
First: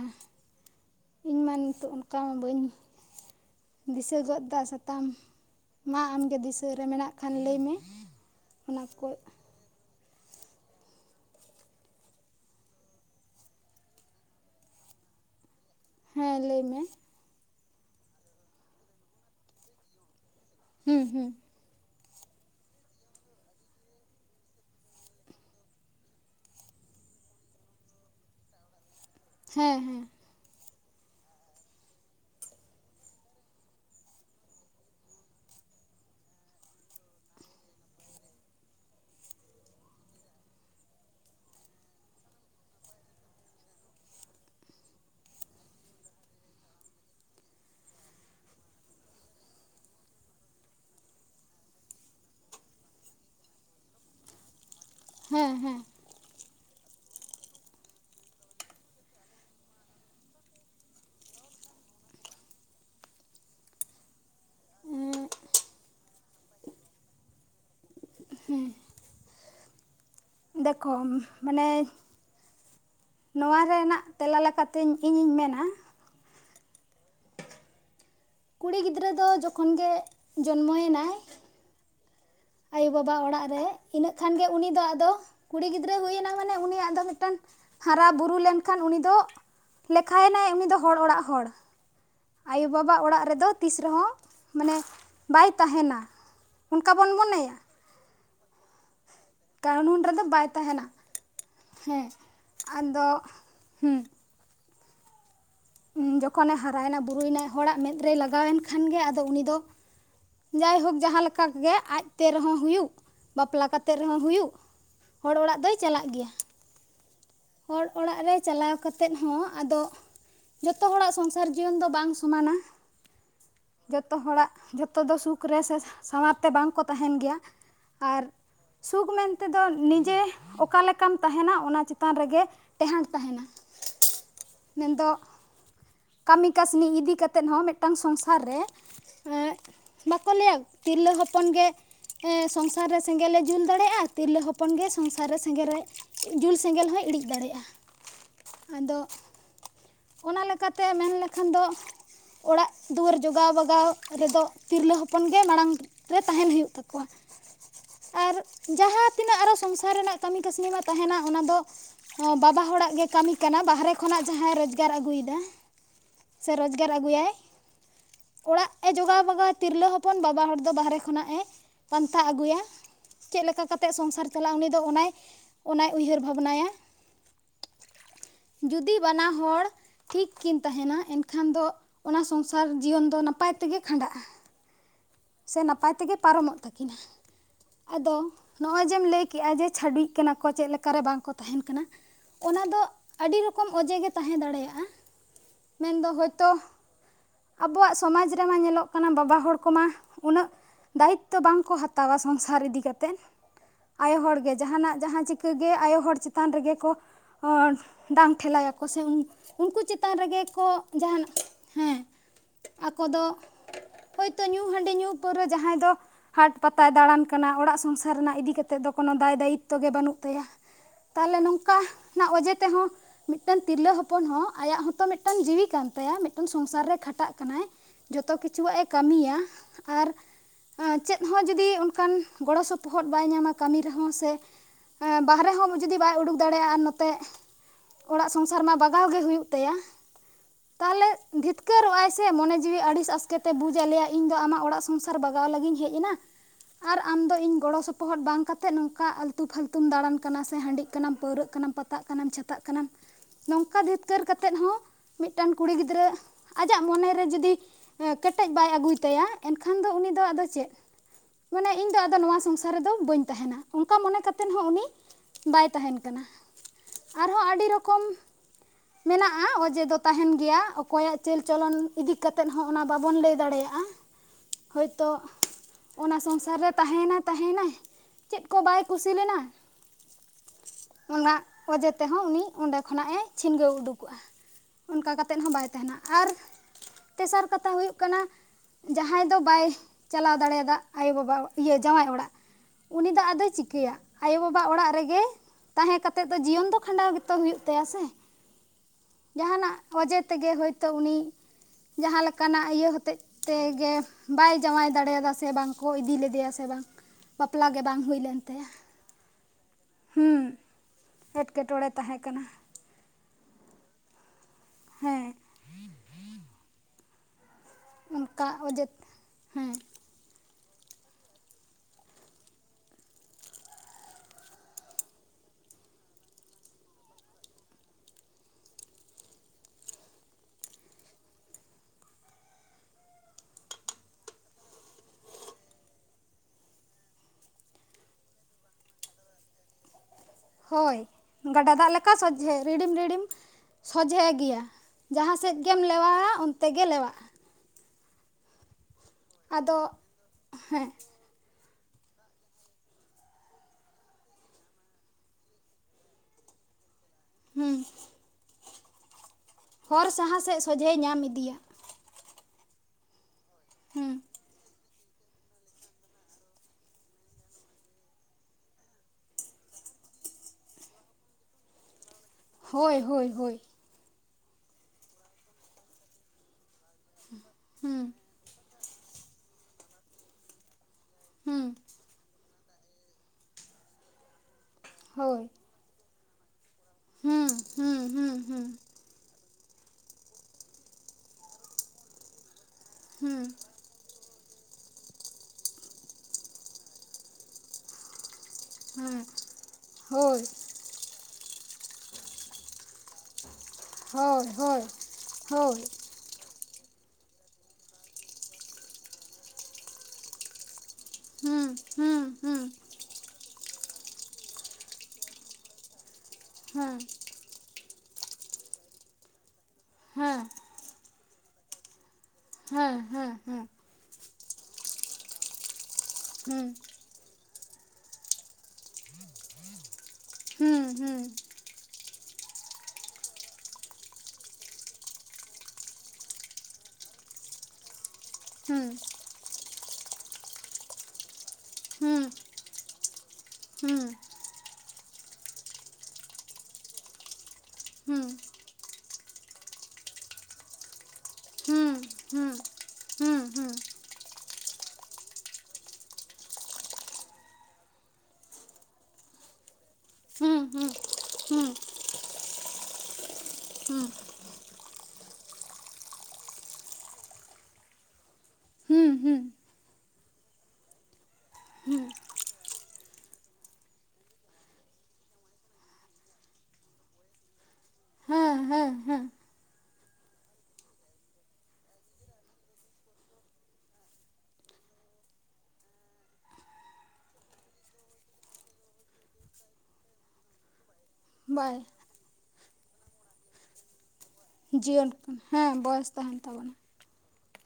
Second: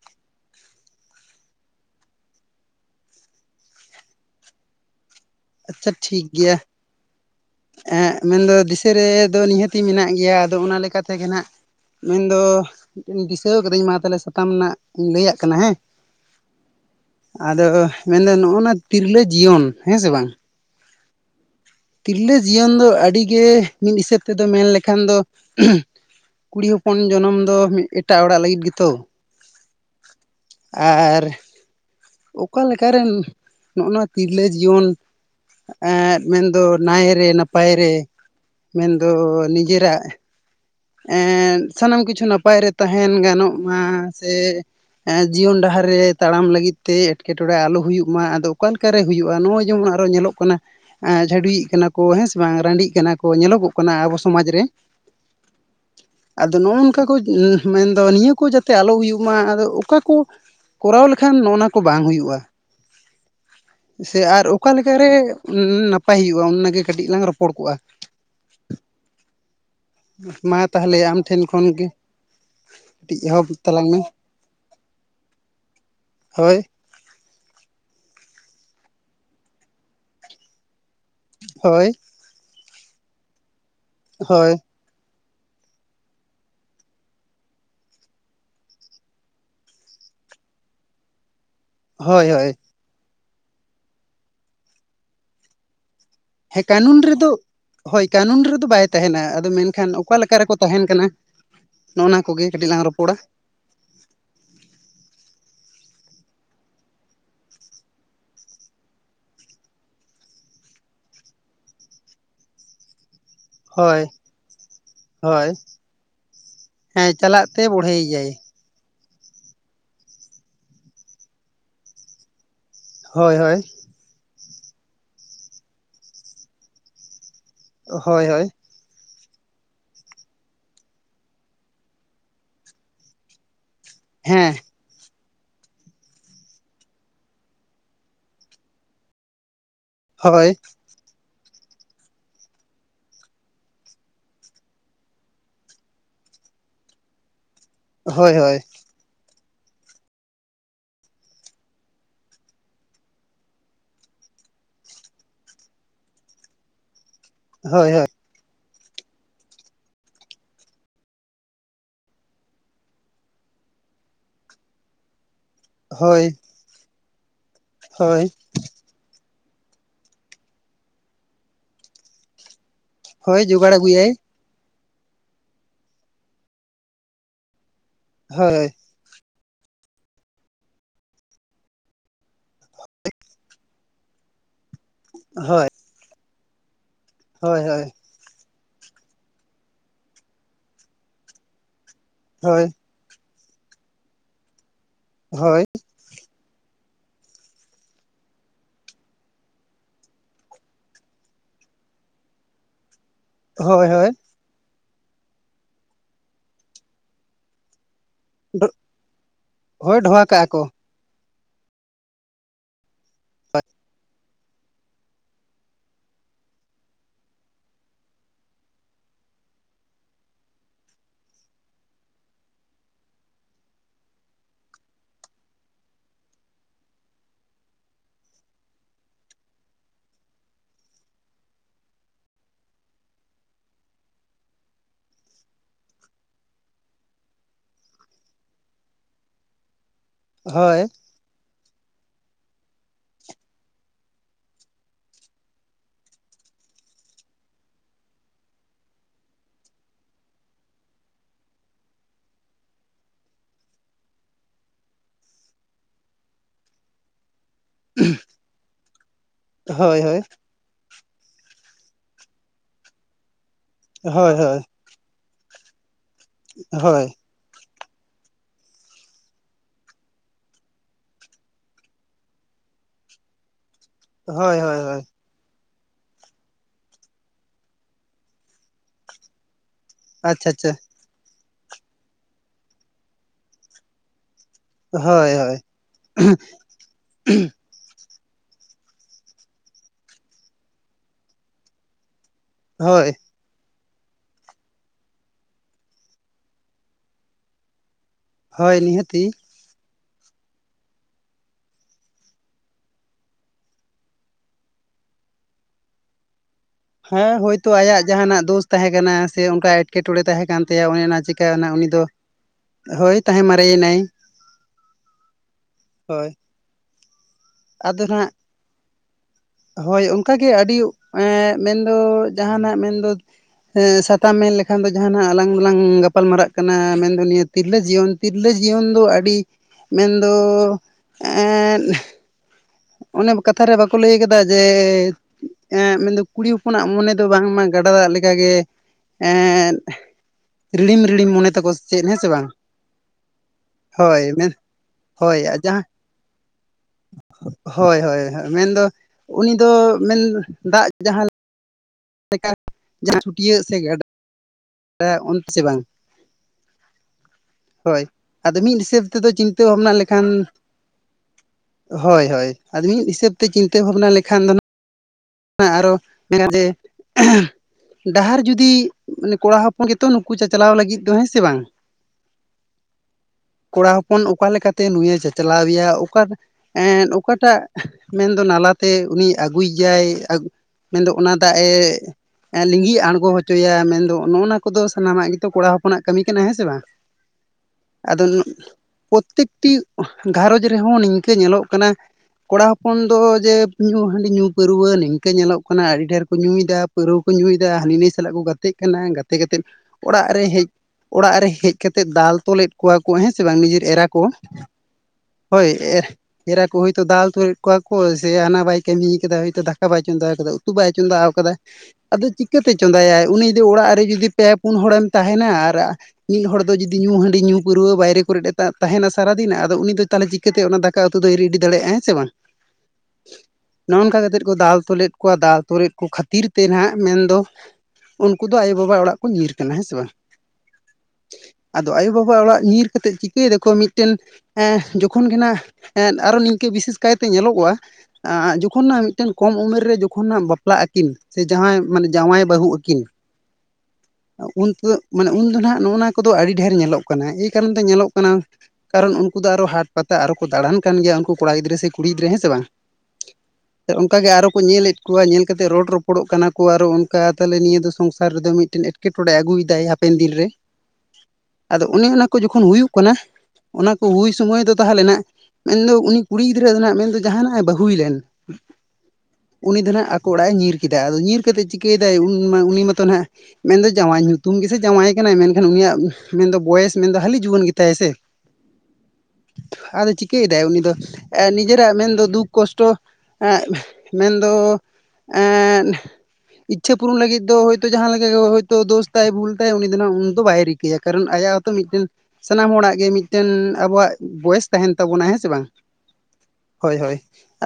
ᱤᱧ ᱢᱟ ᱱᱤᱛᱚᱜ ᱚᱱᱠᱟ ᱢᱟ ᱵᱟᱹᱧ ᱫᱤᱥᱟᱹ ᱜᱚᱫ ᱫᱟ ᱥᱟᱛᱟᱢ, ᱟᱪᱪᱷᱟ ᱢᱟ ᱴᱷᱤᱠ ᱟᱢᱜᱮ ᱜᱮᱭᱟ ᱫᱤᱥᱟᱹ ᱨᱮ ᱢᱮᱱᱟᱜ ᱠᱷᱟᱱ ᱞᱟᱹᱭ ᱢᱮ? ᱢᱮᱱᱫᱚ ᱚᱱᱟ ᱫᱤᱥᱟᱹ ᱠᱚ ᱨᱮᱫᱚ ᱱᱤᱦᱟᱹᱛᱤ ᱢᱮᱱᱟᱜ ᱜᱮᱭᱟ ᱟᱫᱚ ᱚᱱᱟ ᱞᱮᱠᱟ ᱛᱮᱜᱮ ᱦᱟᱸᱜ ᱢᱮᱱᱫᱚ ᱫᱤᱥᱟᱹ ᱟᱠᱟᱹᱫᱟᱹᱧ ᱢᱟ ᱛᱟᱦᱚᱞᱮ ᱥᱟᱛᱟᱢ ᱨᱮᱱᱟᱜ ᱤᱧ ᱞᱟᱹᱭᱟᱜ ᱠᱟᱱᱟ ᱦᱮᱸ ᱦᱮᱸ ᱞᱟᱹᱭ ᱢᱮ ᱟᱫᱚ ᱢᱮᱱᱫᱟ ᱱᱚᱜᱼᱱᱟ ᱛᱤᱨᱞᱟᱹ ᱡᱤᱭᱚᱱ ᱦᱮᱸ ᱥᱮ ᱵᱟᱝ? ᱦᱮᱸ ᱦᱮᱸ ᱛᱤᱨᱞᱟᱹ ᱡᱤᱭᱚᱱ ᱫᱚ ᱟᱹᱰᱤᱜᱮ ᱢᱤᱫ ᱦᱤᱥᱟᱹᱵ ᱛᱮᱫᱚ ᱢᱮᱱ ᱞᱮᱠᱷᱟᱱ ᱫᱚ ᱠᱩᱲᱤ ᱦᱚᱯᱚᱱ ᱡᱚᱱᱚᱢ ᱫᱚ ᱢᱤᱫ ᱮᱴᱟᱜ ᱚᱲᱟᱜ ᱞᱟᱹᱜᱤᱫ ᱜᱮᱛᱚ ᱦᱮᱸ ᱦᱮᱸ ᱟᱨ ᱚᱠᱟ ᱞᱮᱠᱟᱨᱮᱱ ᱱᱚᱜᱼ ᱱᱚᱣᱟ ᱛᱤᱨᱞᱟᱹ ᱡᱤᱭᱚᱱ ᱢᱮᱱᱫᱚ ᱱᱟᱭᱨᱮ ᱱᱟᱯᱟᱭ ᱨᱮ ᱢᱮᱱᱫᱚ ᱱᱤᱡᱮᱨᱟᱜ ᱥᱟᱱᱟᱢ ᱠᱤᱪᱷᱩ ᱱᱟᱯᱟᱭ ᱨᱮ ᱛᱟᱦᱮᱱ ᱜᱟᱱᱚᱜ ᱢᱟ ᱥᱮ ᱡᱤᱭᱚᱱ ᱰᱟᱦᱟᱨ ᱨᱮ ᱛᱟᱲᱟᱢ ᱞᱟᱹᱜᱤᱫ ᱛᱮ ᱮᱴᱠᱮᱴᱚᱬᱮ ᱟᱞᱚ ᱦᱩᱭᱩᱜ ᱢᱟ ᱾ ᱟᱫᱚ ᱚᱠᱟᱞᱮᱠᱟᱨᱮ ᱦᱩᱭᱩᱜᱼᱟ? ᱱᱚᱜᱼᱚᱭ ᱡᱮᱢᱚᱱ ᱢᱟ ᱟᱨᱚ ᱧᱮᱞᱚᱜ ᱠᱟᱱᱟ ᱡᱷᱟᱹᱰᱩᱭᱤᱜ ᱠᱟᱱᱟ ᱠᱚ ᱦᱮᱸ ᱥᱮ ᱵᱟᱝ ᱨᱟᱺᱰᱤᱜ ᱠᱟᱱᱟ ᱠᱚ ᱧᱮᱞᱚᱜᱚᱜ ᱠᱟᱱᱟ ᱟᱵᱚ ᱥᱚᱢᱟᱡᱽ ᱨᱮ ᱾ ᱦᱮᱸ ᱦᱮᱸ ᱟᱫᱚ ᱱᱚᱜᱼᱚᱝᱠᱟ ᱠᱚ ᱩᱦ ᱢᱮᱱ ᱫᱚ ᱱᱤᱭᱟᱹ ᱠᱚ ᱡᱟᱛᱮ ᱟᱞᱚ ᱦᱩᱭᱩᱜ ᱢᱟ ᱟᱫᱚ ᱚᱠᱟ ᱠᱚ ᱠᱚᱨᱟᱣ ᱞᱮᱠᱷᱟᱱ ᱱᱚᱜᱼᱱᱟ ᱠᱚ ᱵᱟᱝ ᱦᱩᱭᱩᱜᱼᱟ ᱥᱮ ᱟᱨ ᱚᱠᱟ ᱞᱮᱠᱟ ᱨᱮ ᱱᱟᱯᱟᱭ ᱦᱩᱭᱩᱜᱼᱟ ᱚᱱᱱᱟ ᱜᱮ ᱠᱟᱴᱤᱡ ᱞᱟᱝ ᱨᱚᱯᱚᱲ ᱠᱚᱜᱼᱟ ᱦᱮ ᱢᱟ ᱛᱟᱦᱚᱞᱮ ᱫᱮᱠᱚᱢ ᱟᱢ ᱴᱷᱮᱱ ᱢᱟᱱᱮ ᱠᱷᱚᱱ ᱜᱮ ᱠᱟᱹᱴᱤᱡ ᱮᱦᱚᱵ ᱱᱚᱣᱟ ᱛᱟᱞᱟᱝ ᱢᱮ ᱨᱮᱱᱟᱜ ᱛᱮᱞᱟ ᱞᱮᱠᱟᱛᱮᱧ ᱤᱧᱤᱧ ᱢᱮᱱᱟ ᱦᱳᱭ ᱠᱩᱲᱤ ᱜᱤᱫᱽᱨᱟᱹ ᱫᱚ ᱡᱚᱠᱷᱚᱱ ᱜᱮ ᱡᱚᱱᱢᱚ ᱭᱮᱱᱟᱭ ᱦᱳᱭ ᱟᱭᱳ ᱵᱟᱵᱟ ᱚᱲᱟᱜ ᱨᱮ ᱤᱱᱟᱹᱜ ᱠᱷᱟᱱᱜᱮ ᱦᱳᱭ ᱩᱱᱤ ᱫᱚ ᱟᱫᱚ ᱠᱩᱲᱤ ᱜᱤᱫᱽᱨᱟᱹ ᱦᱩᱭᱱᱟ ᱢᱟᱱᱮ ᱩᱱᱤᱭᱟᱜ ᱫᱚ ᱢᱤᱫ ᱴᱟᱱ ᱦᱟᱨᱟᱼᱵᱩᱨᱩ ᱞᱮᱱᱠᱷᱟᱱ ᱩᱱᱤ ᱫᱚ ᱞᱮᱠᱷᱟᱭᱮᱱᱟᱭ ᱩᱱᱤ ᱫᱚ ᱦᱚᱲ ᱚᱲᱟᱜ ᱦᱚᱲ ᱦᱳᱭ ᱦᱳᱭ ᱟᱭᱳᱼᱵᱟᱵᱟ ᱚᱲᱟᱜ ᱨᱮ ᱫᱚ ᱛᱤᱥ ᱨᱮᱦᱚ ᱢᱟᱱᱮ ᱵᱟᱭ ᱛᱟᱦᱮᱱᱟ ᱦᱮᱸ ᱚᱱᱠᱟ ᱠᱟᱱᱩᱱ ᱵᱚᱱ ᱨᱮ ᱫᱚ ᱢᱚᱱᱮᱭᱟ ᱦᱳᱭ ᱠᱟᱱᱩᱱ ᱨᱮ ᱫᱚ ᱵᱟᱭ ᱛᱟᱦᱮᱸᱱᱟ ᱟᱫᱚ ᱢᱮᱱᱠᱷᱟᱱ ᱠᱟᱹᱱᱦᱩᱱ ᱚᱠᱟ ᱨᱮᱫᱚ ᱞᱮᱠᱟ ᱨᱮ ᱵᱟᱭ ᱠᱚ ᱛᱟᱦᱮᱱ ᱛᱟᱦᱮᱱᱟ ᱠᱟᱱᱟ ᱦᱮᱸ ᱱᱚᱜᱼᱱᱟ ᱠᱚ ᱜᱮ ᱠᱟᱴᱤᱡ ᱞᱟᱝ ᱟᱫᱚ ᱨᱚᱯᱚᱲᱟ ᱦᱩᱸ ᱩ ᱡᱚᱠᱷᱚᱱᱮ ᱦᱟᱨᱟᱭᱮᱱᱟ ᱵᱩᱨᱩᱭᱱᱟᱭ ᱦᱚᱲᱟᱜ ᱢᱮᱫ ᱨᱮᱭ ᱞᱟᱜᱟᱣᱮᱱ ᱠᱷᱟᱱ ᱜᱮ ᱟᱫᱚ ᱩᱱᱤ ᱫᱚ ᱡᱟᱭᱦᱳᱠ ᱡᱟᱦᱟ ᱞᱮᱠᱟ ᱜᱮ ᱟᱡ ᱛᱮ ᱨᱮᱦᱚ ᱦᱩᱭᱩᱜ ᱵᱟᱯᱞᱟ ᱠᱟᱛᱮᱫ ᱦᱳᱭ ᱨᱮᱦᱚ ᱦᱩᱭᱩᱜ ᱦᱚᱲ ᱦᱳᱭ ᱚᱲᱟᱜ ᱫᱚᱭ ᱪᱟᱞᱟᱜ ᱜᱮᱭᱟ ᱦᱮᱸ ᱪᱟᱞᱟᱜ ᱛᱮ ᱦᱚᱲ ᱚᱲᱟᱜ ᱵᱚᱲᱦᱮᱭᱮᱭᱟᱭ ᱨᱮ ᱪᱟᱞᱟᱣ ᱠᱟᱛᱮᱫ ᱦᱚ ᱟᱫᱚᱼᱜ ᱡᱚᱛᱚ ᱦᱚᱲᱟᱜ ᱥᱚᱝᱥᱟᱨ ᱡᱤᱭᱚᱱ ᱫᱚ ᱵᱟᱝ ᱥᱚᱢᱟᱱᱟ ᱦᱳᱭ ᱦᱳᱭ ᱡᱚᱛᱚ ᱦᱚᱲᱟᱜ ᱡᱷᱚᱛᱚ ᱫᱚ ᱥᱩᱠ ᱨᱮ ᱥᱮ ᱥᱟᱶᱟᱨ ᱛᱮ ᱵᱟᱝ ᱠᱚ ᱛᱟᱦᱮᱱ ᱜᱮᱭᱟ ᱟᱨ ᱦᱳᱭ ᱦᱳᱭ ᱥᱩᱠ ᱢᱮᱱᱛᱮ ᱫᱚ ᱱᱤᱡᱮ ᱚᱠᱟ ᱞᱮᱠᱟᱢ ᱛᱟᱦᱮᱱᱟ ᱚᱱᱟ ᱪᱮ ᱪᱮᱛᱟᱱ ᱨᱮ ᱜᱮ ᱴᱮᱸᱦᱟᱱᱴ ᱛᱟᱦᱮᱱᱟ ᱦᱮ ᱢᱮᱱ ᱫᱚ ᱠᱟᱢᱤ ᱠᱟᱹᱥᱱᱤ ᱤᱫᱤ ᱠᱟᱛᱮᱫ ᱦᱚ ᱢᱤᱫᱴᱟᱝ ᱥᱚᱝᱥᱟᱨ ᱨᱮ ᱮᱼᱦ ᱵᱟᱠᱚ ᱦᱳᱭ ᱞᱟᱹᱭᱟ ᱛᱤᱨᱞᱟᱹ ᱦᱚᱯᱚᱱ ᱜᱮ ᱮ ᱥᱚᱝᱥᱟᱨ ᱨᱮ ᱥᱮᱸᱜᱮᱞ ᱞᱮ ᱡᱩᱞ ᱫᱟᱲᱮᱭᱟᱜᱼᱟ ᱛᱤᱨᱞᱟᱹ ᱦᱚᱯᱚᱱ ᱜᱮ ᱥᱚᱝᱥᱟᱨ ᱨᱮ ᱥᱮᱸᱜᱮᱞ ᱨᱮ ᱡᱩᱞ ᱥᱮᱸᱜᱮᱞ ᱦᱚᱭ ᱤᱲᱤᱡ ᱫᱟᱲᱮᱭᱟᱜᱼᱟ ᱦᱳᱭ ᱦᱳᱭ ᱟᱫᱚ ᱚᱱᱟ ᱞᱮᱠᱟ ᱛᱮ ᱢᱮᱱ ᱞᱮᱠᱷᱟᱱ ᱫᱚ ᱚᱲᱟᱜ ᱫᱩᱣᱟᱹᱨ ᱡᱚᱜᱟᱣ ᱵᱟᱜᱟᱣ ᱨᱮ ᱫᱚ ᱛᱤᱨᱞᱟᱹ ᱦᱚᱯᱚᱱ ᱜᱮ ᱢᱟᱲᱟᱝ ᱨᱮ ᱛᱟᱦᱮᱸᱱ ᱦᱩᱭᱩᱜ ᱛᱟᱠᱚᱣᱟ ᱦᱳᱭ ᱦᱳᱭ ᱟᱨ ᱡᱟᱦᱟ ᱛᱤᱱᱟᱹᱜ ᱟᱨᱚ ᱥᱚᱝᱥᱟᱨ ᱨᱮᱱᱟᱜ ᱠᱟᱹᱢᱤ ᱠᱟᱹᱥᱱᱤ ᱢᱟ ᱛᱟᱦᱮᱱᱟ ᱚᱱᱟ ᱫᱚ ᱚ ᱵᱟᱵᱟ ᱦᱚᱲᱟᱜ ᱜᱮ ᱠᱟᱹᱢᱤ ᱠᱟᱱᱟ ᱵᱟᱦᱨᱮ ᱠᱷᱚᱱᱟᱜ ᱡᱟᱦᱟᱭ ᱨᱳᱡᱽᱜᱟᱨ ᱟᱜᱩᱭᱮᱫᱟ ᱦᱳᱭ ᱥᱮ ᱨᱚᱡᱽᱜᱟᱨ ᱟᱜᱩᱭᱟᱭ ᱦᱳᱭ ᱚᱲᱟᱜᱼᱮ ᱡᱚᱜᱟᱣ ᱵᱟᱜᱟᱣ ᱟᱭ ᱛᱤᱨᱞᱟᱹ ᱦᱚᱯᱚᱱ ᱵᱟᱵᱟ ᱦᱚᱲ ᱫᱚ ᱵᱟᱦᱨᱮ ᱠᱷᱚᱱᱟᱜ ᱮ ᱯᱟᱱᱛᱟ ᱟᱜᱩᱭᱟ ᱦᱳᱭ ᱪᱮᱫ ᱞᱮᱠᱟ ᱡᱚᱜᱟᱲ ᱠᱟᱛᱮᱜ ᱟᱹᱜᱩᱭᱟᱭ ᱥᱚᱝᱥᱟᱨ ᱪᱟᱞᱟᱜᱼᱟ ᱩᱱᱤ ᱫᱚ ᱚᱱᱟᱭ ᱚᱱᱟᱭ ᱩᱭᱦᱟᱹᱨ ᱵᱷᱟᱵᱱᱟᱭᱟ ᱦᱳᱭ ᱛᱤ ᱵᱟᱱᱟ ᱦᱚᱲ ᱴᱷᱤᱠ ᱠᱤᱱ ᱛᱟᱦᱮᱱᱟ ᱮᱱᱠᱷᱟᱱ ᱫᱚ ᱚᱱᱟ ᱥᱚᱝᱥᱟᱨ ᱡᱤᱭᱚᱱ ᱫᱚ ᱱᱟᱯᱟᱭ ᱛᱮ ᱜᱮ ᱠᱷᱟᱸᱰᱟᱜᱼᱟ ᱥᱮ ᱦᱳᱭ ᱱᱟᱯᱟᱭ ᱛᱮ ᱜᱮ ᱯᱟᱨᱚᱢᱚᱜ ᱛᱟᱠᱤᱱᱟ ᱦᱳᱭ ᱦᱳᱭ ᱟᱫᱚ ᱱᱚᱜᱼᱚᱭ ᱡᱮᱢ ᱞᱟᱹᱭ ᱠᱮᱫᱮᱜᱼᱟ ᱡᱮ ᱪᱷᱟᱹᱰᱩᱭᱤᱜ ᱠᱟᱱᱟ ᱠᱚ ᱪᱮᱫᱞᱮᱠᱟᱨᱮ ᱵᱟᱝ ᱠᱚ ᱛᱟᱦᱮᱱ ᱠᱟᱱᱟ ᱚᱱᱟ ᱦᱳᱭ ᱫᱚ ᱟᱹᱰᱤ ᱨᱚᱠᱚᱢ ᱚᱡᱮ ᱜᱮ ᱛᱟᱦᱮᱸ ᱫᱟᱲᱮᱭᱟᱜ-ᱟ᱾ ᱦᱳᱭ ᱢᱮᱱᱫᱚ ᱦᱚᱭᱛᱚ ᱟᱵᱚᱣᱟᱜ ᱥᱚᱢᱟᱡᱽ ᱨᱮᱢᱟ ᱧᱮᱞᱚᱜ ᱠᱟᱱᱟ ᱵᱟᱵᱟ ᱦᱚᱲ ᱠᱚᱢᱟ ᱩᱱᱟᱹᱜ ᱫᱟᱭᱤᱛᱛᱚ ᱵᱟᱝᱠᱚ ᱦᱟᱛᱟᱣᱟ ᱥᱚᱝᱥᱟᱨ ᱤᱫᱤ ᱠᱟᱛᱮᱫ ᱦᱳᱭ ᱦᱳᱭ ᱟᱭᱳ ᱦᱚᱲᱜᱮ ᱡᱟᱦᱟᱱᱟᱜ ᱡᱟᱦᱟᱸ ᱪᱤᱠᱟᱹᱜ ᱜᱮ ᱟᱭᱳ ᱦᱚᱲ ᱪᱮᱛᱟᱱ ᱨᱮᱜᱮ ᱠᱚ ᱟᱸᱻ ᱰᱟᱝ ᱴᱷᱮᱞᱟᱭᱟᱠᱚ ᱥᱮ ᱩᱱᱠᱩ ᱦᱳᱭ ᱪᱮᱛᱟᱱ ᱰᱷᱚᱣᱟ ᱨᱮᱜᱮ ᱠᱟᱜᱼᱟ ᱠᱚ ᱡᱟᱦᱟᱱᱟᱜ ᱦᱮᱸ ᱟᱠᱚ ᱫᱚ ᱦᱚᱭᱛᱚ ᱧᱩ ᱦᱟᱺᱰᱤ ᱧᱩ ᱯᱟᱹᱣᱨᱟᱹ ᱡᱟᱦᱟᱸᱭ ᱫᱚ ᱦᱟᱴ ᱯᱟᱛᱟᱭ ᱫᱟᱬᱟᱱ ᱠᱟᱱᱟ ᱚᱲᱟᱜ ᱥᱚᱝᱥᱟᱨ ᱨᱮᱱᱟᱜ ᱤᱫᱤ ᱠᱟᱛᱮᱜ ᱫᱚ ᱠᱳᱱᱳ ᱫᱟᱭ ᱫᱟᱭᱤᱛᱛᱚ ᱜᱮ ᱵᱟᱹᱱᱩᱜ ᱛᱟᱭᱟ ᱛᱟᱦᱚᱞᱮ ᱱᱚᱝᱠᱟᱱᱟᱜ ᱚᱡᱮ ᱛᱮᱦᱚᱸ ᱢᱤᱫᱴᱟᱱ ᱛᱤᱨᱞᱟᱹ ᱦᱚᱯᱚᱱ ᱦᱚᱸ ᱟᱭᱟᱜ ᱦᱚᱸᱛᱚ ᱢᱤᱫᱴᱟᱱ ᱡᱤᱣᱤ ᱠᱟᱱ ᱛᱟᱭᱟ ᱢᱤᱫᱴᱟᱱ ᱥᱚᱝᱥᱟᱨ ᱨᱮ ᱠᱷᱟᱴᱟᱜ ᱠᱟᱱᱟᱭ ᱡᱚᱛᱚ ᱠᱤᱪᱷᱩᱣᱟᱜ ᱮ ᱠᱟᱹᱢᱤᱭᱟ ᱟᱨ ᱮᱸᱻ ᱪᱮᱫ ᱦᱚᱸ ᱡᱩᱫᱤ ᱚᱱᱠᱟᱱ ᱜᱚᱲᱚ ᱥᱚᱯᱚᱦᱚᱫ ᱵᱟᱭ ᱧᱟᱢᱟ ᱠᱟᱹᱢᱤ ᱨᱮᱦᱚᱸ ᱥᱮ ᱮᱸᱻ ᱵᱟᱦᱮᱨᱮ ᱦᱚᱸ ᱡᱩᱫᱤ ᱵᱟᱭ ᱩᱰᱩᱠ ᱫᱟᱲᱮᱭᱟᱜᱼᱟ ᱟᱨ ᱱᱚᱛᱮ ᱚᱲᱟᱜ ᱥᱚᱝᱥᱟᱨ ᱢᱟ ᱵᱟᱜᱟᱣ ᱜᱮ ᱦᱩᱭᱩᱜ ᱛᱟᱭᱟ ᱦᱳᱭ ᱛᱟᱞᱚᱦᱮ ᱫᱷᱤᱛᱠᱟᱹᱨᱚᱜᱼᱟᱭ ᱥᱮ ᱢᱚᱱᱮ ᱡᱤᱣᱤ ᱟᱹᱰᱤ ᱟᱥᱠᱮᱛᱮ ᱵᱩᱡ ᱞᱟᱹᱭᱟᱭ ᱤᱧ ᱫᱚ ᱟᱢᱟᱜ ᱚᱲᱟᱜ ᱥᱚᱝᱥᱟᱨ ᱵᱟᱜᱟᱣ ᱞᱟᱹᱜᱤᱧ ᱦᱮᱡ ᱮᱱᱟ ᱟᱨ ᱟᱢᱫᱚ ᱤᱧ ᱜᱚᱲᱚ ᱥᱚᱯᱚᱦᱚᱫ ᱵᱟᱝ ᱠᱟᱛᱮ ᱱᱚᱝᱠᱟ ᱟᱞᱛᱩ ᱯᱷᱟᱞᱛᱩᱢ ᱫᱟᱬᱟᱱ ᱠᱟᱱᱟ ᱥᱮ ᱦᱟᱺᱰᱤᱜ ᱠᱟᱱᱟᱢ ᱯᱟᱹᱣᱨᱟᱹᱜ ᱠᱟᱱᱟᱢ ᱯᱟᱼᱼ ᱛᱟᱜ ᱠᱟᱱᱟᱢ ᱪᱷᱟᱛᱟᱜ ᱠᱟᱱᱟᱢ ᱱᱚᱝᱠᱟ ᱫᱷᱤᱛᱠᱟᱹᱨ ᱠᱟᱛᱮᱫ ᱦᱚᱸ ᱢᱤᱫᱴᱟᱹᱝ ᱠᱩᱲᱤ ᱜᱤᱫᱽᱨᱟᱹ ᱟᱡᱟᱜ ᱢᱚᱱᱮ ᱨᱮ ᱡᱩᱫᱤ ᱮᱻ ᱠᱮᱴᱮᱡ ᱵᱟᱭ ᱟᱹᱜᱩᱭ ᱛᱟᱭᱟ ᱮᱱᱠᱷᱟᱱ ᱫᱚ ᱦᱳᱭ ᱩᱱᱤ ᱦᱳᱭ ᱫᱚ ᱟᱫᱚ ᱥᱮ ᱪᱮᱫ ᱢᱟᱱᱮ ᱤᱧ ᱫᱚ ᱟᱫᱚ ᱱᱚᱣᱟ ᱥᱚᱝᱥᱟᱨ ᱨᱮᱫᱚ ᱵᱟᱹᱧ ᱛᱟᱦᱮᱱᱟ ᱚᱱᱠᱟ ᱢᱚᱱᱮ ᱦᱳᱭ ᱠᱟᱛᱮ ᱦᱳᱭ ᱦᱚᱸ ᱩᱱᱤ ᱵᱟᱭ ᱛᱟᱦᱮᱱ ᱠᱟᱱᱟ ᱦᱳᱭ ᱟᱨᱦᱚᱸ ᱟᱹᱰᱤ ᱨᱚᱠᱚᱢ ᱢᱮᱱᱟᱜᱼᱟ ᱚᱡᱮ ᱫᱚ ᱛᱟᱦᱮᱱ ᱜᱮᱭᱟ ᱚᱠᱚᱭᱟᱜ ᱪᱮᱞ ᱪᱚᱞᱚᱱ ᱤᱫᱤ ᱠᱟᱛᱮᱫ ᱦᱚᱸ ᱚᱱᱟ ᱵᱟᱵᱚᱱ ᱞᱟᱹᱭ ᱫᱟᱲᱮᱭᱟᱜᱼᱟ ᱦᱳᱭ ᱦᱳᱭ ᱦᱳᱭ ᱦᱳᱭᱛᱳ ᱚᱱᱟ ᱥᱚᱝᱥᱟᱨ ᱨᱮ ᱛᱟᱦᱮᱱᱟᱭ ᱛᱟᱦᱮᱱᱟᱭ ᱪᱮᱫ ᱠᱚ ᱵᱟᱭ ᱠᱩᱥᱤ ᱞᱮᱱᱟ ᱟᱪᱪᱷᱟ ᱟᱪᱪᱷᱟ ᱚᱱᱟ ᱚᱡᱮ ᱛᱮᱦᱚᱸ ᱩᱱᱤ ᱚᱸᱰᱮ ᱠᱷᱚᱱᱟᱜᱼ ᱮ ᱪᱷᱤᱱᱜᱟᱹᱣ ᱩᱰᱩᱠᱚᱜᱼᱟ ᱚᱱᱠᱟ ᱦᱳᱭ ᱠᱟᱛᱮᱫ ᱦᱚᱸ ᱦᱳᱭ ᱵᱟᱭ ᱛᱟᱦᱮᱱᱟ ᱟᱨ ᱛᱮᱥᱟᱨ ᱠᱟᱛᱷᱟ ᱦᱩᱭᱩᱜ ᱠᱟᱱᱟ ᱡᱟᱦᱟᱸᱭ ᱫᱚ ᱵᱟᱭ ᱪᱟᱞᱟᱣ ᱫᱟᱲᱮᱭᱟᱫᱟᱜ ᱟᱭᱳᱼᱵᱟᱵᱟ ᱤᱭᱟᱹ ᱡᱟᱶᱟᱭ ᱚᱲᱟᱜ ᱦᱳᱭ ᱩᱱᱤ ᱫᱚ ᱟᱫᱚᱭ ᱪᱤᱠᱟᱹᱭᱟ ᱟᱭᱳᱼᱵᱟᱵᱟ ᱚᱲᱟᱜ ᱨᱮᱜᱮ ᱛᱟᱦᱮᱸ ᱠᱟᱛᱮᱫ ᱫᱚ ᱡᱤᱭᱚᱱ ᱫᱚ ᱠᱷᱟᱸᱰᱟᱣ ᱜᱮᱛᱚ ᱦᱩᱭᱩᱜ ᱛᱟᱭᱟ ᱥᱮ ᱦᱳᱭ ᱱᱤᱦᱟᱹᱛᱤ ᱡᱟᱦᱟᱱᱟᱜ ᱚᱡᱮ ᱛᱮᱜᱮ ᱦᱳᱭᱛᱳ ᱩᱱᱤ ᱡᱟᱦᱟᱸ ᱞᱮᱠᱟᱱᱟᱜ ᱤᱭᱟᱹ ᱦᱚᱛᱮᱫ ᱛᱮᱜᱮ ᱵᱟᱭ ᱡᱟᱶᱟᱭ ᱫᱟᱲᱮᱭᱟᱫᱟ ᱥᱮ ᱵᱟᱝ ᱠᱚ ᱤᱫᱤ ᱞᱮᱫᱮᱭᱟ ᱥᱮ ᱵᱟᱝ ᱦᱮᱸ ᱵᱟᱯᱞᱟ ᱦᱳᱭᱛᱳ ᱜᱮ ᱵᱟᱝ ᱟᱭᱟᱜ ᱦᱩᱭ ᱞᱮᱱ ᱡᱟᱦᱱᱟᱜ ᱫᱳᱥ ᱛᱟᱭᱟ ᱛᱟᱦᱮᱸ ᱠᱟᱱᱟ ᱥᱮ ᱚᱱᱠᱟ ᱮᱴᱠᱮᱴᱚᱬᱮ ᱦᱩᱸ ᱛᱟᱦᱮᱸ ᱠᱟᱱ ᱛᱟᱭᱟ ᱚᱱᱮ ᱚᱱᱟ ᱪᱤᱠᱟᱱᱟ ᱩᱱᱤ ᱮᱴᱠᱮᱴᱚᱬᱮ ᱫᱚ ᱛᱟᱦᱮᱸ ᱠᱟᱱᱟ ᱦᱳᱭ ᱛᱟᱦᱮᱸ ᱢᱟᱨᱮ ᱮᱱᱟᱭ ᱦᱮᱸ ᱦᱳᱭ ᱟᱫᱚ ᱱᱷᱟᱜ ᱚᱱᱠᱟ ᱚᱡᱮ ᱦᱮᱸ ᱦᱳᱭ ᱚᱱᱠᱟᱜᱮ ᱟᱹᱰᱤ ᱢᱮᱱᱫᱚ ᱡᱟᱦᱟᱱᱟᱜ ᱢᱮᱱᱫᱚ ᱦᱮᱸ ᱥᱟᱛᱟᱢ ᱢᱮᱱ ᱞᱮᱠᱷᱟᱱ ᱫᱚ ᱡᱟᱦᱟᱱᱟᱜ ᱟᱞᱟᱝ ᱫᱚᱞᱟᱝ ᱜᱟᱯᱟᱞ ᱢᱟᱨᱟᱜ ᱠᱟᱱᱟ ᱢᱮᱱᱫᱚ ᱱᱤᱭᱟᱹ ᱛᱤᱨᱞᱟᱹ ᱡᱤᱭᱚᱱ ᱛᱤᱨᱞᱟᱹ ᱡᱤᱭᱚᱱ ᱫᱚ ᱟᱹᱰᱤ ᱢᱮᱱᱫᱚ ᱮᱱᱻ ᱚᱱᱮ ᱠᱟᱛᱷᱟ ᱨᱮ ᱵᱟᱠᱚ ᱞᱟᱹᱭ ᱟᱠᱟᱫᱟ ᱡᱮ ᱮᱸᱻ ᱢᱮᱱᱫᱚ ᱠᱩᱲᱤ ᱦᱚᱯᱚᱱᱟᱜ ᱢᱚᱱᱮ ᱫᱚ ᱵᱟᱝᱢᱟ ᱜᱟᱰᱟ ᱫᱟᱜ ᱞᱮᱠᱟᱜᱮ ᱮᱱᱻ ᱦᱳᱭ ᱜᱟᱰᱟ ᱫᱟᱜ ᱞᱮᱠᱟ ᱥᱮ ᱵᱟᱝ ᱥᱚᱡᱷᱮ ᱨᱤᱲᱤᱢ ᱨᱤᱲᱤᱢ ᱥᱚᱡᱷᱮ ᱦᱳᱭ ᱜᱮᱭᱟ ᱡᱟᱦᱟᱸ ᱥᱮᱫ ᱜᱮᱢ ᱞᱮᱣᱟᱣᱟ ᱚᱱᱛᱮ ᱜᱮ ᱞᱮᱣᱟᱜᱼᱟ ᱦᱳᱭ ᱦᱳᱭ, ᱢᱮᱱ ᱫᱚ ᱩᱱᱤ ᱫᱚ ᱟᱫᱚ ᱢᱮᱱ ᱫᱟᱜ ᱦᱮᱸ ᱡᱟᱦᱟᱸ ᱞᱮᱼᱼ ᱞᱮᱠᱟ ᱡᱟᱦᱟᱸ ᱥᱮ [unintelligible] ᱜᱟᱰᱟ ᱚᱱᱛᱮ ᱥᱮ ᱵᱟᱝ ᱦᱩᱸ [inaudible] ᱦᱳᱭ, ᱟᱫᱚ ᱢᱤᱫ ᱦᱤᱥᱟᱹᱵᱽ ᱛᱮᱫᱚ ᱪᱤᱱᱛᱟᱹ ᱵᱷᱟᱵᱽᱱᱟᱜ ᱦᱚᱨ ᱞᱮᱠᱷᱟᱱ ᱥᱟᱦᱟ ᱥᱮᱫ ᱥᱚᱡᱷᱮᱭ ᱧᱟᱢ ᱤᱫᱤᱭᱟ ᱦᱳᱭ ᱦᱳᱭ, ᱟᱹᱞᱤᱧ ᱤᱡ ᱦᱤᱥᱟᱹᱵ ᱛᱮ ᱪᱤᱱᱛᱟᱹ ᱵᱷᱟᱵᱱᱟ ᱦᱩᱸ ᱞᱮᱠᱷᱟᱱ ᱫᱚ ᱟᱨᱦᱚᱸ ᱢᱮᱱᱟ ᱡᱮ ᱮᱸᱦᱮ ᱰᱟᱦᱟᱨ ᱡᱩᱫᱤ ᱩᱱᱤ ᱠᱚᱲᱟ ᱦᱚᱯᱚᱱ ᱜᱮᱛᱚ ᱱᱩᱠᱩ ᱪᱟᱪᱞᱟᱣ ᱞᱟᱹᱜᱤᱫ ᱫᱚ ᱦᱮᱸ ᱥᱮ ᱵᱟᱝ? ᱦᱳᱭ, ᱦᱳᱭ, ᱦᱳᱭ, ᱠᱚᱲᱟ ᱦᱚᱯᱚᱱ ᱚᱠᱟ ᱞᱮᱠᱟᱛᱮ ᱱᱩᱭᱮ ᱪᱟᱪᱞᱟᱣ ᱮᱭᱟᱹ ᱚᱠᱟ ᱮᱫ ᱚᱠᱟᱴᱟᱜ ᱦᱩᱸ ᱢᱮᱱ ᱫᱚ ᱱᱟᱞᱟ ᱛᱮ ᱩᱱᱤ ᱟᱹᱜᱩᱭ ᱮᱭᱟᱭ ᱢᱮᱱᱫᱚ ᱚᱱᱟ ᱫᱟᱜ ᱦᱩᱸ ᱮ ᱞᱤᱸᱜᱤ ᱟᱬᱜᱚ ᱦᱚᱪᱚᱭᱟ ᱢᱮᱱᱫᱚ ᱚᱜᱚ ᱱᱚᱣᱟ ᱠᱚ ᱫᱚ ᱥᱟᱱᱟᱢᱟᱜ ᱦᱳᱭ ᱜᱮᱛᱚ ᱠᱚᱲᱟ ᱦᱚᱯᱚᱱᱟᱜ ᱠᱟᱹᱢᱤ ᱠᱟᱱᱟ ᱦᱮᱸ ᱥᱮ ᱵᱟᱝ ᱦᱩᱸ ᱦᱩᱸ ᱟᱫᱚ ᱦᱩᱸ ᱦᱩᱸ ᱯᱳᱫ ᱯᱳᱛᱮᱠᱴᱤ ᱜᱷᱟᱨᱚᱸᱡᱽ ᱨᱮᱦᱚᱸ ᱱᱤᱝᱠᱟᱹ ᱧᱮᱞᱚᱜ ᱠᱟᱱᱟ ᱠᱚᱲᱟ ᱦᱚᱯᱚᱱ ᱫᱚ ᱡᱮ ᱧᱩ ᱦᱟᱺᱰᱤ ᱧᱩ ᱯᱟᱹᱣᱨᱟᱹ, ᱱᱤᱝᱠᱟᱹ ᱧᱮᱞᱚᱜ ᱠᱟᱱᱟ ᱟᱹᱰᱤ ᱰᱷᱮᱨ ᱠᱚ ᱧᱩᱭ-ᱫᱟ ᱯᱟᱹᱣᱨᱟᱹ ᱠᱚ ᱧᱩᱭ ᱫᱟ ᱦᱟᱹᱱᱤ ᱱᱟᱹᱭ ᱥᱟᱞᱟᱜ ᱠᱚ ᱜᱟᱛᱮ ᱜᱟᱛᱮᱜ ᱠᱟᱱᱟ ᱜᱟᱛᱮ ᱠᱟᱛᱮ ᱚᱲᱟᱜ ᱨᱮ ᱦᱮᱡ ᱚᱲᱟᱜ ᱨᱮ ᱦᱮᱡ ᱠᱟᱛᱮ ᱫᱟᱞ ᱛᱚᱞᱮᱫ ᱠᱚᱣᱟ ᱠᱚ ᱦᱮᱸ ᱥᱮ ᱵᱟᱝ, ᱱᱤᱡᱮᱨᱮᱱ ᱮᱨᱟ ᱠᱚ ᱦᱳᱭ, ᱮᱦ ᱮᱨᱟ ᱠᱚ ᱦᱚᱭᱛᱚ ᱫᱟᱞ ᱛᱚᱞᱮᱫ ᱠᱚᱣᱟ ᱠᱚ ᱥᱮ ᱦᱟᱱᱟ ᱵᱟᱭ ᱠᱟᱹᱢᱤ ᱠᱟᱫᱟ ᱦᱚᱭᱛᱚ ᱫᱟᱠᱟ ᱵᱟᱭ ᱪᱚᱸᱫᱟ ᱟᱠᱟᱫᱟ ᱩᱛᱩ ᱵᱟᱭ ᱪᱚᱸᱫᱟ ᱣ ᱟᱠᱟᱫᱟ᱾ ᱟᱫᱚ ᱪᱤᱠᱟᱹᱛᱮ ᱪᱚᱸᱫᱟᱭᱟᱭ ᱩᱱᱤ ᱚᱲᱟᱜ ᱨᱮ ᱡᱚᱫᱤ ᱯᱮ ᱯᱩᱱ ᱦᱚᱲᱮᱢ ᱛᱟᱦᱮᱱᱟ ᱟᱨ ᱢᱤᱫ ᱦᱚᱲ ᱫᱚ ᱡᱚᱫᱤ ᱧᱩ ᱦᱟᱺᱰᱤ, ᱧᱩ ᱯᱟᱹᱣᱟᱹ ᱵᱟᱦᱨᱮ ᱠᱚᱨᱮ ᱴᱮᱛᱟᱛ ᱛᱟᱦᱮᱸᱱᱟ ᱥᱟᱨᱟᱫᱤᱱ ᱟᱫᱚ ᱩᱱᱤ ᱫᱚ ᱛᱟᱦᱚᱞᱮ ᱪᱤᱠᱟᱹᱛᱮ ᱚᱱᱟ ᱫᱟᱠᱟ ᱠᱟ ᱩᱛᱩ ᱫᱚ ᱨᱮᱰᱤ ᱫᱟᱲᱮᱭᱟᱜᱼᱟ ᱦᱮᱸ ᱥᱮ ᱵᱟᱝ᱾ ᱦᱩᱸ ᱦᱩᱸ ᱦᱩᱸ ᱱᱚᱜᱼ ᱱᱚᱝᱠᱟ ᱠᱟᱛᱮᱨ ᱠᱚ ᱫᱟᱞ ᱛᱚᱞᱮᱫ ᱠᱚᱣᱟ ᱫᱟᱞ ᱛᱚᱞᱮᱫ ᱠᱚ ᱠᱷᱟᱹᱛᱤᱨ ᱛᱮ ᱦᱟᱜ ᱢᱮᱱ ᱫᱚ ᱩᱱᱠᱩ ᱫᱚ ᱟᱭᱳ ᱵᱟᱵᱟ ᱚᱲᱟᱜ ᱠᱚ ᱧᱤᱨ ᱠᱟᱱᱟ ᱦᱮᱸ ᱥᱮ ᱵᱟᱝ᱾ ᱦᱩᱸ ᱦᱩᱸ ᱟᱫᱚ ᱟᱭᱳ ᱵᱟᱵᱟ ᱚᱲᱟᱜ ᱧᱤᱨ ᱠᱟᱛᱮᱫ ᱪᱤᱠᱟᱹᱭ ᱫᱟᱠᱚ ᱢᱤᱫᱴᱮᱱ ᱮᱸ ᱡᱚᱠᱷᱚᱱ ᱜᱮ ᱱᱟᱦᱟᱸᱜ ᱱᱮᱛ ᱟᱨᱦᱚᱸ ᱱᱤᱝᱠᱟᱹ ᱵᱤᱥᱮᱥ ᱠᱟᱭᱛᱮ ᱧᱮᱞᱚᱜᱚᱜᱼᱟ ᱡᱚᱠᱷᱚᱱ ᱦ ᱢᱤᱫᱴᱟᱝ ᱠᱚᱢ ᱩᱢᱮᱨ ᱨᱮ ᱡᱚᱠᱷᱚᱱᱟᱜ ᱵᱟᱯᱞᱟᱜ ᱟᱹᱠᱤᱱ ᱥᱮ ᱡᱟᱦᱟᱸᱭ ᱢᱟᱱᱮ ᱡᱟᱶᱟᱭ ᱵᱟᱹᱦᱩ ᱟᱹᱠᱤᱱ᱾ ᱦᱩᱸ ᱩᱱ ᱛᱟᱹᱜ ᱩᱱᱫᱚ ᱱᱟᱦᱟᱸᱜ ᱱᱚᱜᱼᱚ ᱱᱚᱣᱟ ᱠᱚᱫᱚ ᱟᱹᱰᱤ ᱰᱷᱮᱹᱨ ᱧᱮᱞᱚᱜ ᱠᱟᱱᱟ ᱮᱭ ᱠᱟᱨᱚᱱ ᱛᱮ ᱧᱮᱞᱚᱜ ᱠᱟᱱᱟ ᱠᱟᱨᱚᱱ ᱩᱱᱠᱩ ᱫᱚ ᱟᱨᱦᱚᱸ ᱦᱟᱴ ᱯᱟᱛᱟ ᱟᱨᱦᱚᱸᱠᱚ ᱫᱟᱬᱟᱱ ᱠᱟᱱ ᱜᱮᱭᱟ ᱩᱱᱠᱩ ᱠᱚᱲᱟ ᱜᱤᱫᱽᱨᱟᱹ ᱥᱮ ᱠᱩᱲᱤ ᱜᱤᱫᱽᱨᱟᱹ ᱦᱮᱸ ᱥᱮ ᱵᱟᱝ ᱚᱱᱠᱟᱜᱮ ᱟᱨᱦᱚᱸ ᱠᱚ ᱧᱮᱞᱮᱫ ᱠᱚᱣᱟ ᱧᱮᱞ ᱠᱟᱛᱮ ᱨᱚᱲ ᱨᱚᱯᱚᱲᱚᱜ ᱠᱟᱱᱟ ᱠᱚ ᱟᱨᱦᱚᱸ ᱚᱱᱠᱟ ᱛᱟᱦᱚᱞᱮ ᱱᱤᱭᱟᱹ ᱫᱚ ᱥᱚᱝᱥᱟᱨ ᱨᱮᱫᱚ ᱢᱤᱫᱴᱮᱱ ᱮᱴᱠᱮᱴᱚᱬᱮ ᱮᱴᱠᱮᱴᱚᱬᱮ ᱟᱹᱜᱩᱭ ᱮᱫᱟᱭ ᱦᱟᱯᱮᱱ ᱫᱤᱱ ᱨᱮ ᱟᱫᱚ ᱚᱱᱮ ᱚᱱᱟ ᱠᱚ ᱡᱚᱠᱷᱚᱱ ᱦᱩᱭᱩᱜ ᱠᱟᱱᱟ, ᱚᱱᱟ ᱠᱚ ᱦᱩᱸ ᱦᱩᱭ ᱥᱚᱢᱚᱭ ᱫᱚ ᱛᱟᱦᱮᱸ ᱞᱮᱱᱟ ᱢᱮᱱ ᱫᱚ ᱩᱱᱤ ᱠᱩᱲᱤ ᱜᱤᱫᱽᱨᱟᱹ ᱨᱮᱱᱟᱜ ᱢᱮᱱ ᱫᱚ ᱡᱟᱦᱟᱱᱟᱜᱼ ᱮ ᱵᱟᱹ ᱦᱩᱭ ᱞᱮᱱ ᱦᱩᱸ ᱩᱱᱤ ᱫᱚ ᱱᱟᱦᱟᱸᱜ ᱟᱠᱚ ᱚᱲᱟᱜ ᱮ ᱧᱤᱨ ᱠᱮᱫᱟ ᱟᱫᱚ ᱧᱤᱨ ᱠᱟᱛᱮᱫ ᱪᱤᱠᱟᱹᱭ ᱫᱟᱭ ᱩᱱ ᱢᱟ ᱩᱱᱤ ᱢᱟᱛᱚ ᱱᱟᱜ ᱢᱮᱱ ᱫᱚ ᱡᱟᱸᱶᱟᱭ ᱧᱩᱛᱩᱢ ᱜᱮ ᱥᱮ ᱡᱟᱸᱶᱟᱭ ᱠᱟᱱᱟᱭ ᱢᱮᱱᱠᱷᱟᱱ ᱩᱱᱤᱭᱟᱜ ᱢᱮᱱ ᱫᱚ ᱵᱚᱭᱮᱥ ᱢᱮᱱ ᱫᱚ ᱦᱟᱹᱞᱤ ᱡᱩᱣᱟᱹᱱ ᱜᱮᱛᱟᱭ ᱥᱮ᱾ ᱦᱩᱸ ᱦᱩᱸ ᱟᱫᱚ ᱪᱤᱠᱟᱹᱭ ᱮᱫᱟᱭ ᱩᱱᱤ ᱫᱚ ᱱᱤᱡᱮᱨᱟᱜ ᱢᱮᱱ ᱫᱚ ᱫᱩᱠ ᱠᱚᱥᱴᱚ ᱮᱸᱻᱯ ᱢᱮᱱᱫᱚ ᱮᱸᱻᱫ ᱤᱪᱪᱷᱟᱹ ᱯᱩᱨᱩᱱ ᱞᱟᱹᱜᱤᱫ ᱫᱚ ᱦᱚᱭᱛᱚ ᱡᱟᱦᱟᱸ ᱞᱮᱠᱟ ᱦᱚᱭᱛᱚ ᱫᱳᱥ ᱛᱟᱭ ᱵᱷᱩᱞ ᱛᱟᱭ ᱩᱱᱤ ᱫᱚ ᱱᱟᱜ ᱩᱱ ᱫᱚ ᱵᱟᱭ ᱨᱤᱠ ᱜᱮᱭᱟ ᱠᱟᱨᱚᱱ ᱟᱭᱟᱜ ᱦᱚᱛᱚ ᱢᱤᱫᱴᱮᱱ ᱥᱟᱱᱟᱢ ᱦᱚᱲᱟᱜ ᱜᱮ ᱢᱤᱫᱴᱮᱱ ᱟᱵᱚᱣᱟᱜ ᱵᱚᱭᱮᱥ ᱛᱟᱦᱮᱱ ᱦᱩᱸ ᱛᱟᱵᱚᱱᱟ ᱦᱮᱸ ᱥᱮ ᱦᱩᱸ ᱦᱩᱸ ᱵᱟᱭ ᱡᱤᱭᱚᱱ ᱵᱟᱝ᱾ ᱵᱚᱭᱮᱥ ᱛᱟᱦᱮᱱ ᱛᱟᱵᱚᱱᱟ ᱦᱳᱭ ᱦᱳᱭ,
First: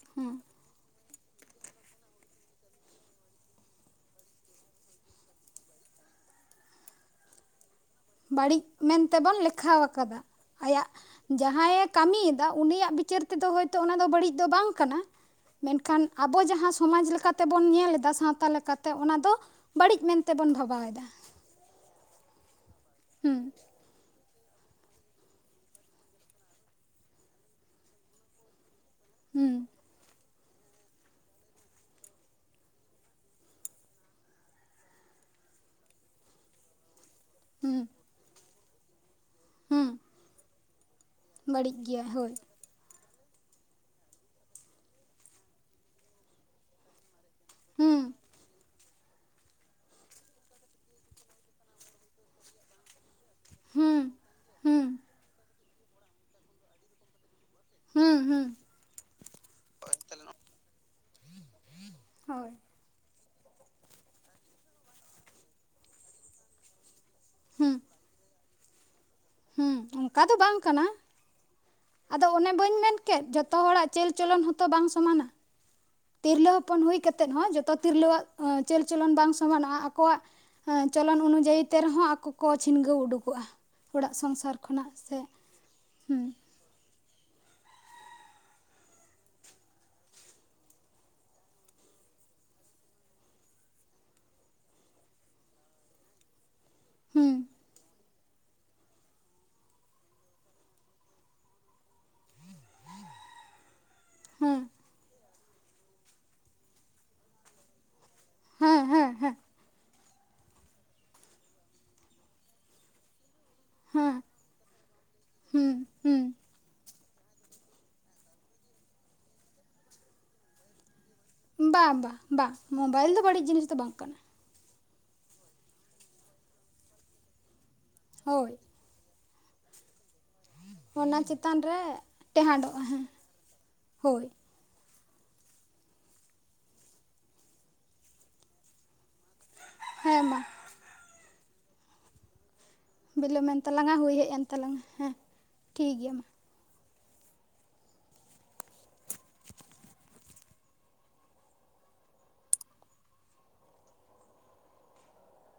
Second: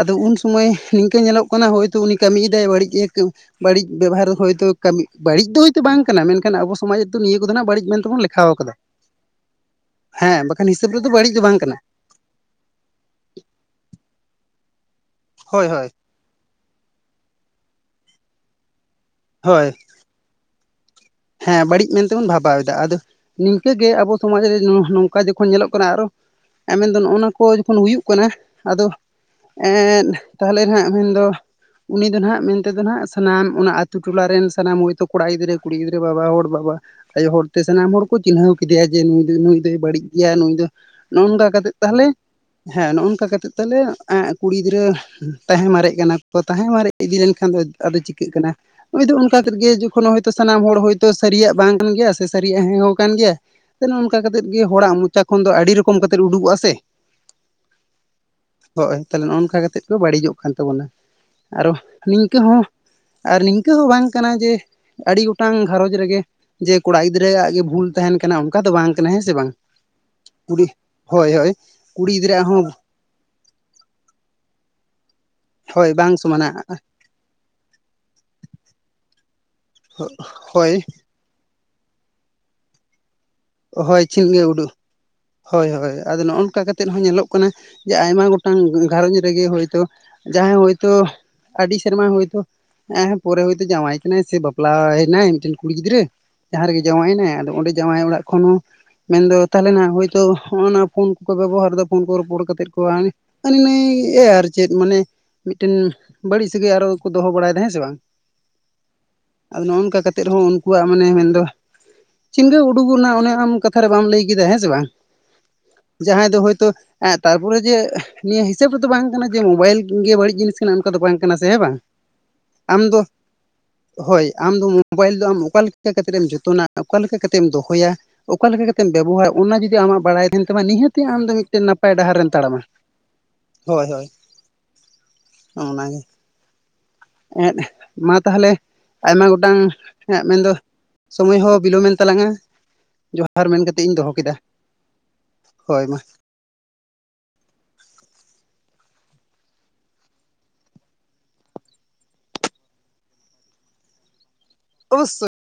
ᱟᱫᱚ ᱩᱱ ᱦᱮᱸ ᱥᱚᱢᱚᱭ ᱱᱚᱝᱠᱟᱹ ᱧᱮᱞᱚᱜ ᱠᱟᱱᱟ ᱦᱚᱭᱛᱚ ᱩᱱᱤ ᱠᱟᱹᱢᱤᱭ ᱮᱫᱟᱭ ᱵᱟᱹᱲᱤᱡ ᱮ ᱵᱟᱹᱲᱤᱡ ᱵᱮᱵᱟᱨ ᱦᱚᱭᱛᱚ ᱠᱟᱹᱢᱤ ᱵᱟᱹᱲᱤᱡ ᱫᱚ ᱦᱚᱭᱛᱚ ᱵᱟᱝ ᱠᱟᱱᱟ, ᱢᱮᱱᱠᱷᱟᱱ ᱟᱵᱚ ᱥᱚᱢᱟᱡᱽ ᱨᱮᱫᱚ ᱱᱤᱭᱟᱹ ᱠᱚᱫᱚ ᱱᱟᱦᱟᱜ ᱵᱟᱹᱲᱤᱡ ᱢᱮᱱᱛᱮ ᱵᱟᱹᱲᱤᱡ ᱢᱮᱱᱛᱮ ᱵᱚᱱ ᱞᱮᱠᱷᱟ ᱟᱠᱟᱫᱟ ᱦᱮᱸ ᱵᱟᱠᱷᱟᱱ ᱟᱭᱟᱜ ᱦᱤᱥᱟᱹᱵ ᱨᱮᱫᱚ ᱵᱟᱹᱲᱤᱡ ᱫᱚ ᱵᱟᱝ ᱡᱟᱦᱟᱸ‌ᱭ ᱠᱟᱱᱟ ᱮ ᱠᱟᱹᱢᱤᱭ ᱮᱫᱟ ᱩᱱᱤᱭᱟᱜ ᱵᱤᱪᱟᱹᱨ ᱛᱮᱫᱚ ᱦᱚᱭᱛᱚ ᱚᱱᱟ ᱫᱚ ᱵᱟᱹᱲᱤᱡ ᱫᱚ ᱵᱟᱝ ᱠᱟᱱᱟ, ᱦᱳᱭ ᱦᱳᱭ ᱢᱮᱱᱠᱷᱟᱱ ᱟᱵᱚ ᱡᱟᱦᱟᱸ ᱥᱚᱢᱟᱡᱽ ᱞᱮᱠᱟ ᱛᱮᱵᱚᱱ ᱧᱮᱞ ᱮᱫᱟ ᱥᱟᱶᱛᱟ ᱞᱮᱠᱟᱛᱮ ᱚᱱᱟ ᱫᱚ ᱦᱳᱣ ᱵᱟᱹᱲᱤᱡ ᱢᱮᱱᱛᱮᱵᱚᱱ ᱵᱷᱟᱵᱟᱣᱮᱫᱟ᱾ ᱦᱮᱸ ᱵᱟᱹᱲᱤᱡ ᱢᱮᱱᱛᱮᱵᱚᱱ ᱵᱷᱟᱵᱟᱣᱮᱫᱟ ᱟᱫᱚ ᱦᱩᱸ ᱱᱤᱝᱠᱟᱹ ᱜᱮ ᱟᱵᱚ ᱥᱚᱢᱟᱡᱽ ᱨᱮ ᱱᱚᱝᱠᱟ ᱡᱚᱠᱷᱚᱱ ᱧᱮᱞᱚᱜ ᱠᱟᱱᱟ ᱟᱨᱦᱚᱸ ᱮ ᱢᱮᱱ ᱫᱚ ᱱᱚᱜᱼᱚ ᱱᱚᱣᱟ ᱠᱚ ᱡᱚᱠᱷᱚᱱ ᱦᱩᱭᱩᱜ ᱠᱟᱱᱟ ᱟᱫᱚ ᱦᱩᱸ ᱮᱸᱻ ᱮᱫ ᱛᱟᱦᱚᱞᱮ ᱦᱟᱸᱜ ᱢᱮᱱᱫᱚ ᱩᱱᱤ ᱫᱚ ᱦᱟᱜ ᱢᱮᱱᱛ ᱫᱚᱚ ᱦᱟᱜ ᱥᱟᱱᱟᱢ ᱚᱱᱟ ᱟᱹᱛᱩ ᱴᱚᱞᱟ ᱨᱮᱱ ᱥᱟᱱᱟᱢ ᱦᱚᱭᱛᱳ ᱠᱚᱲᱟ ᱜᱤᱫᱽᱨᱟᱹ ᱠᱩᱲᱤ ᱜᱤᱫᱽᱨᱟᱹ ᱵᱟᱵᱟ ᱦᱚᱲ ᱵᱟᱵᱟ ᱟᱭᱳ ᱦᱚᱲᱛᱮ ᱦᱩᱸ ᱥᱟᱱᱟᱢ ᱦᱚᱲ ᱠᱚ ᱪᱤᱱᱦᱟᱹᱣ ᱠᱮᱫᱮᱭᱟ ᱡᱮ ᱱᱩᱭ ᱫᱚ ᱱᱩᱭ ᱫᱚᱭ ᱦᱩᱸ ᱵᱟᱹᱲᱤᱡ ᱜᱮᱭᱟ ᱱᱩᱭ ᱫᱚ ᱱᱚᱜ-ᱚᱝᱠᱟ ᱠᱟ ᱠᱟᱛᱮᱫ ᱵᱟᱹᱲᱤᱡ ᱜᱮᱭᱟ ᱛᱟᱦᱚᱞᱮ ᱦᱳᱭ ᱦᱮᱸ ᱱᱚᱜ-ᱚᱝᱠᱟ ᱠᱟᱛᱮᱫ ᱛᱟᱦᱚᱞᱮ ᱮ ᱠᱩᱲᱤ ᱜᱤᱫᱽᱨᱟᱹ ᱛᱟᱦᱮᱸ ᱢᱟᱨᱮᱜ ᱠᱟᱱᱟ ᱠᱚ ᱛᱟᱦᱮᱸ ᱢᱟᱨᱮ ᱤᱫᱤ ᱞᱮᱱᱠᱷᱟᱱ ᱫᱚ ᱟᱫᱚ ᱦᱩᱸ ᱪᱤᱠᱟᱹᱜ ᱠᱟᱱᱟ ᱦᱚᱭ ᱫᱚ ᱚᱱᱠᱟ ᱠᱟᱛᱮᱫ ᱜᱮ ᱡᱚᱠᱷᱚᱱ ᱦᱚᱭᱛᱳ ᱥᱟᱱᱟᱢ ᱦᱚᱲ ᱦᱚᱭᱛᱳ ᱥᱟᱹᱨᱤᱭᱟᱜ ᱵᱟᱝ ᱠᱟᱱ ᱜᱮᱭᱟ ᱥᱮ ᱥᱟᱹᱨᱤᱭᱟᱜ ᱦᱮᱸ ᱦᱚᱸᱭ ᱠᱟᱱ ᱜᱮᱭᱟ ᱛᱤ ᱦᱩᱸ ᱱᱚᱝᱠᱟ ᱠᱟᱛᱮᱫ ᱜᱮ ᱦᱩᱸ ᱦᱚᱲᱟᱜ ᱢᱩᱪᱟ ᱠᱷᱚᱱ ᱫᱚ ᱟᱹᱰᱤ ᱨᱚᱠᱚᱢ ᱠᱟᱛᱮᱫ ᱠᱟᱛᱮ ᱩᱰᱜᱚᱜᱽᱼᱟ ᱥᱮ ᱾ ᱦᱩᱸ ᱦᱩᱸ ᱦᱳᱭ ᱛᱟᱦᱞᱮ ᱱᱚᱝᱠᱟ ᱠᱟᱛᱮᱜ ᱠᱚ ᱵᱟᱹᱲᱤᱡᱚᱜ ᱠᱟᱱ ᱛᱟᱵᱚᱱᱟ ᱾ ᱟᱨᱚ ᱱᱤᱝᱠᱟᱹ ᱦᱳᱭ ᱦᱚᱸ ᱟᱨ ᱱᱤᱝᱠᱟᱹ ᱦᱚᱸ ᱵᱟᱝ ᱠᱟᱱᱟ ᱡᱮ ᱟᱹᱰᱤ ᱜᱚ ᱾ ᱢᱤᱫᱴᱟᱝ ᱜᱷᱟᱸᱨᱚᱡᱽ ᱨᱮ ᱜᱮ ᱡᱮ ᱠᱩᱲᱟ ᱜᱤᱫᱽᱨᱟᱹᱣᱟᱜ ᱜᱮ ᱦᱩᱸ ᱵᱷᱩᱞ ᱛᱟᱦᱮᱱ ᱠᱟᱱᱟ ᱚᱱᱠᱟ ᱫᱚ ᱵᱟᱝ ᱠᱟᱱᱟ ᱦᱮᱸ ᱥᱮ ᱵᱟᱝ ᱾ ᱦᱩᱸ ᱚᱱᱠᱟ ᱫᱚ ᱵᱟᱝ ᱠᱟᱱᱟ ᱠᱩᱲᱤ ᱟᱫᱚ ᱜᱤᱫᱽᱨᱟᱹᱣᱟᱜ ᱚᱱᱮ ᱦᱚᱸ ᱵᱟᱹᱧ ᱢᱮᱱ ᱠᱮᱼᱼ [unintelligible] ᱡᱚᱛᱚ ᱦᱚᱲᱟᱜ ᱪᱟᱹᱞ ᱪᱚᱞᱚᱱ ᱦᱚᱛᱚ ᱵᱟᱝ ᱥᱚᱢᱟᱱᱟ ᱦᱳᱭ ᱵᱟᱝ ᱥᱚᱢᱟᱱᱟ ᱛᱤᱨᱞᱟᱹ ᱦᱚᱯᱚᱱ ᱦᱳᱭ ᱠᱟᱛᱮ ᱦᱚᱸ ᱡᱚᱛᱚᱼᱼ ᱛᱤᱨᱞᱟᱹᱣᱟᱜ ᱪᱟᱹᱞ ᱪᱚᱞᱚᱱ ᱵᱟᱝ ᱥᱚᱢᱟᱱᱚᱜᱼᱟ ᱟᱠᱚᱣᱟᱜ ᱦᱳᱭ ᱪᱚᱞᱚᱱ ᱚᱱᱩᱡᱟᱭᱤ ᱛᱮ ᱨᱮ ᱦᱚᱸ [unintelligible] ᱞᱟᱹ ᱠᱚ ᱪᱷᱤᱱᱜᱟᱹᱣ ᱩᱰᱩᱜᱚᱜᱼᱟ ᱦᱳᱭ ᱚᱲᱟᱜ ᱪᱷᱤᱱ ᱜᱮ ᱥᱚᱝᱥᱟᱨ ᱩᱰᱩᱠ ᱠᱷᱚᱱᱟᱜ ᱥᱮ ᱦᱳᱭ ᱦᱳᱭ ᱟᱫᱚ ᱦᱩᱸ ᱱᱚᱜᱼᱚ ᱱᱚᱝᱠᱟ ᱠᱟᱛᱮᱼᱼ ᱛᱮᱫ ᱦᱚᱸ ᱧᱮᱞᱚᱜ ᱠᱟᱱᱟ ᱡᱮ ᱟᱭᱢᱟ ᱜᱚᱴᱟᱝ ᱜᱷᱟᱨᱚᱸᱧᱡᱽ ᱨᱮᱜᱮ ᱦᱚᱭᱛᱳ ᱡᱟᱦᱟᱭ ᱦᱳᱭᱛᱳ ᱟᱹᱰᱤ ᱥᱮᱨᱢᱟ ᱦᱚᱭᱛᱚᱼᱼ ᱦᱮᱸ ᱦᱮ ᱯᱚᱨᱮ ᱦᱚᱭᱛᱳ ᱡᱟᱶᱟᱭ ᱠᱟᱱᱟᱭ ᱥᱮ ᱵᱟᱯᱞᱟᱭᱼᱱᱟᱭ ᱢᱤᱫᱴᱮᱱ ᱠᱩᱲᱤ ᱜᱤᱫᱽᱨᱟᱹ ᱡᱟᱦᱟᱸ ᱨᱮᱜᱮ ᱡᱟᱶᱟᱭᱱᱟᱭ ᱦᱩᱸ ᱟᱫᱚ ᱚᱸᱰᱮ ᱡᱟᱶᱟᱭ ᱚᱲᱟᱜ ᱠᱷᱚᱱ ᱦᱚ ᱢᱮᱱᱫᱚ ᱛᱟᱦᱚᱞᱮ ᱱᱟᱭ ᱦᱳᱡᱽ ᱛᱚ ᱦᱚᱜᱱᱟ ᱯᱷᱳᱱ ᱠᱚ ᱵᱮᱵᱚᱦᱟᱨ ᱫᱟ ᱾ ᱯᱷᱳᱱ ᱠᱚ ᱨᱚᱯᱚᱲ ᱠᱟᱛᱮᱮᱫ ᱠᱚᱣᱟ ᱦᱟᱹᱱᱤ ᱱᱟᱹᱭ ᱟᱨ ᱦᱮᱸ ᱪᱮᱫ ᱢᱟᱱᱮ ᱢᱤᱫᱴᱮᱱ ᱵᱟᱹᱲᱤᱡ ᱥᱟᱹᱜᱟᱹᱭ ᱟᱨᱚ ᱠᱚ ᱫᱚ ᱦᱚ ᱵᱟᱲᱟᱭ ᱮᱫᱟ ᱦᱮᱸ ᱥᱮ ᱵᱟᱝ ᱾ ᱦᱮᱸ ᱦᱮᱸ᱾ ᱦᱮᱸ ᱟᱫᱚ ᱱᱚᱝᱠᱟ ᱠᱟᱛᱮᱜ ᱩᱱᱠᱩᱣᱟᱜ ᱢᱟᱱᱮ ᱢᱮᱱᱫᱚ ᱪᱤᱱᱜᱟᱹᱣ ᱩᱰᱩᱜᱟᱜ ᱚᱱᱮ ᱟᱢ ᱠᱟᱛᱷ ᱟ ᱨᱮ ᱵᱟᱢ ᱦᱮᱸ ᱞᱟᱹᱭ ᱠᱮᱫᱟ ᱦᱮᱸ ᱥᱮ ᱵᱟᱝ ᱾ ᱦᱩᱸ ᱦᱩᱸ ᱡᱟᱦᱟᱸᱭ ᱫᱚ ᱦᱳᱭᱛᱳ ᱛᱟᱨᱯᱚᱨᱮ ᱡᱮ ᱱᱤᱭᱟᱹ ᱦᱤᱥᱟᱹᱵ ᱨᱮᱫᱚ ᱵᱟᱝ ᱠᱟᱱᱟ ᱡᱮ ᱢᱳᱵᱟᱭᱤᱞ ᱜᱮ ᱵᱟᱹᱲᱤᱡ ᱡᱤᱱᱤᱥ ᱠᱟᱱᱟ ᱚᱱᱠᱟ ᱫᱚ ᱵᱟᱝ ᱠᱟᱱᱟ ᱥᱮ ᱦ ᱵᱟᱝ ᱵᱟᱝ ᱟᱢ ᱫᱚ ᱢᱳᱵᱟᱭᱤᱞ ᱵᱟᱹᱲᱤᱡ ᱡᱤᱱᱤᱥ ᱫᱚ ᱵᱟᱝ ᱠᱟᱱᱟ ᱦᱳᱭ ᱟᱢ ᱫᱚ ᱢᱳᱵᱟᱭᱤᱞ ᱫᱚ ᱟᱢ ᱚᱠᱟ ᱞᱮᱠᱟ ᱠᱟᱛᱮᱜ ᱮᱢ ᱡᱚᱛᱚᱱᱟ ᱚᱠᱟ ᱞᱮᱠᱟ ᱠᱟᱛᱮᱜ ᱮᱢ ᱫᱚᱦᱚᱭᱟ ᱚᱠᱟ ᱦᱳᱭ ᱞᱮᱠᱟ ᱠᱟᱛᱮ ᱾ ᱠᱟᱛᱮᱜ ᱵᱮᱵᱚᱦᱟᱨ ᱚᱱᱟ ᱡᱩᱫᱤ ᱟᱢᱟᱜ ᱵᱟᱲᱟᱭ ᱛᱟᱦᱮᱱ ᱛᱚᱵᱮ ᱱᱤᱦᱟᱹᱛᱤ ᱚᱱᱟ ᱟᱢ ᱫᱚ ᱪᱮᱛᱟᱱ ᱢᱤᱫᱴᱮᱱ ᱨᱮ ᱱᱟᱯᱟᱭ ᱰᱟᱦᱟᱨ ᱨᱮᱢ ᱛᱟᱲᱟᱢᱟ ᱴᱮᱦᱟᱸᱰᱚᱜᱼᱟ ᱦᱮᱸ ᱦᱳᱭ ᱦᱳᱭ ᱾ ᱚᱱᱟᱜᱮ ᱾ ᱮᱸᱜ ᱢᱟ ᱛᱟᱦᱚᱞᱮ ᱟᱭᱢᱟ ᱜᱚᱴᱟᱝ ᱦᱮᱸ ᱦᱮᱸᱜ ᱢᱟ ᱢᱮᱱ ᱫᱚ ᱾ ᱥᱩᱢᱟ. ᱭ ᱦᱚᱸ ᱵᱤᱞᱚᱢᱮᱱ ᱛᱟᱞᱟᱝᱼᱟ ᱡᱳᱦᱟᱨ ᱵᱤᱞᱚᱢᱮᱱ ᱢᱮᱱ ᱠᱟᱛᱮᱫ ᱛᱟᱞᱟᱝᱟ ᱤᱧ ᱫᱚᱦᱚ ᱦᱩᱭ ᱦᱮᱡ ᱠᱮᱫᱟ ᱮᱱ ᱛᱟᱞᱟᱝᱟ ᱦᱮᱸ ᱦᱳᱭ ᱴᱷᱤᱠ ᱢᱟ᱾ ᱜᱮᱭᱟ ᱚᱵᱚᱥᱥᱳᱭ ᱾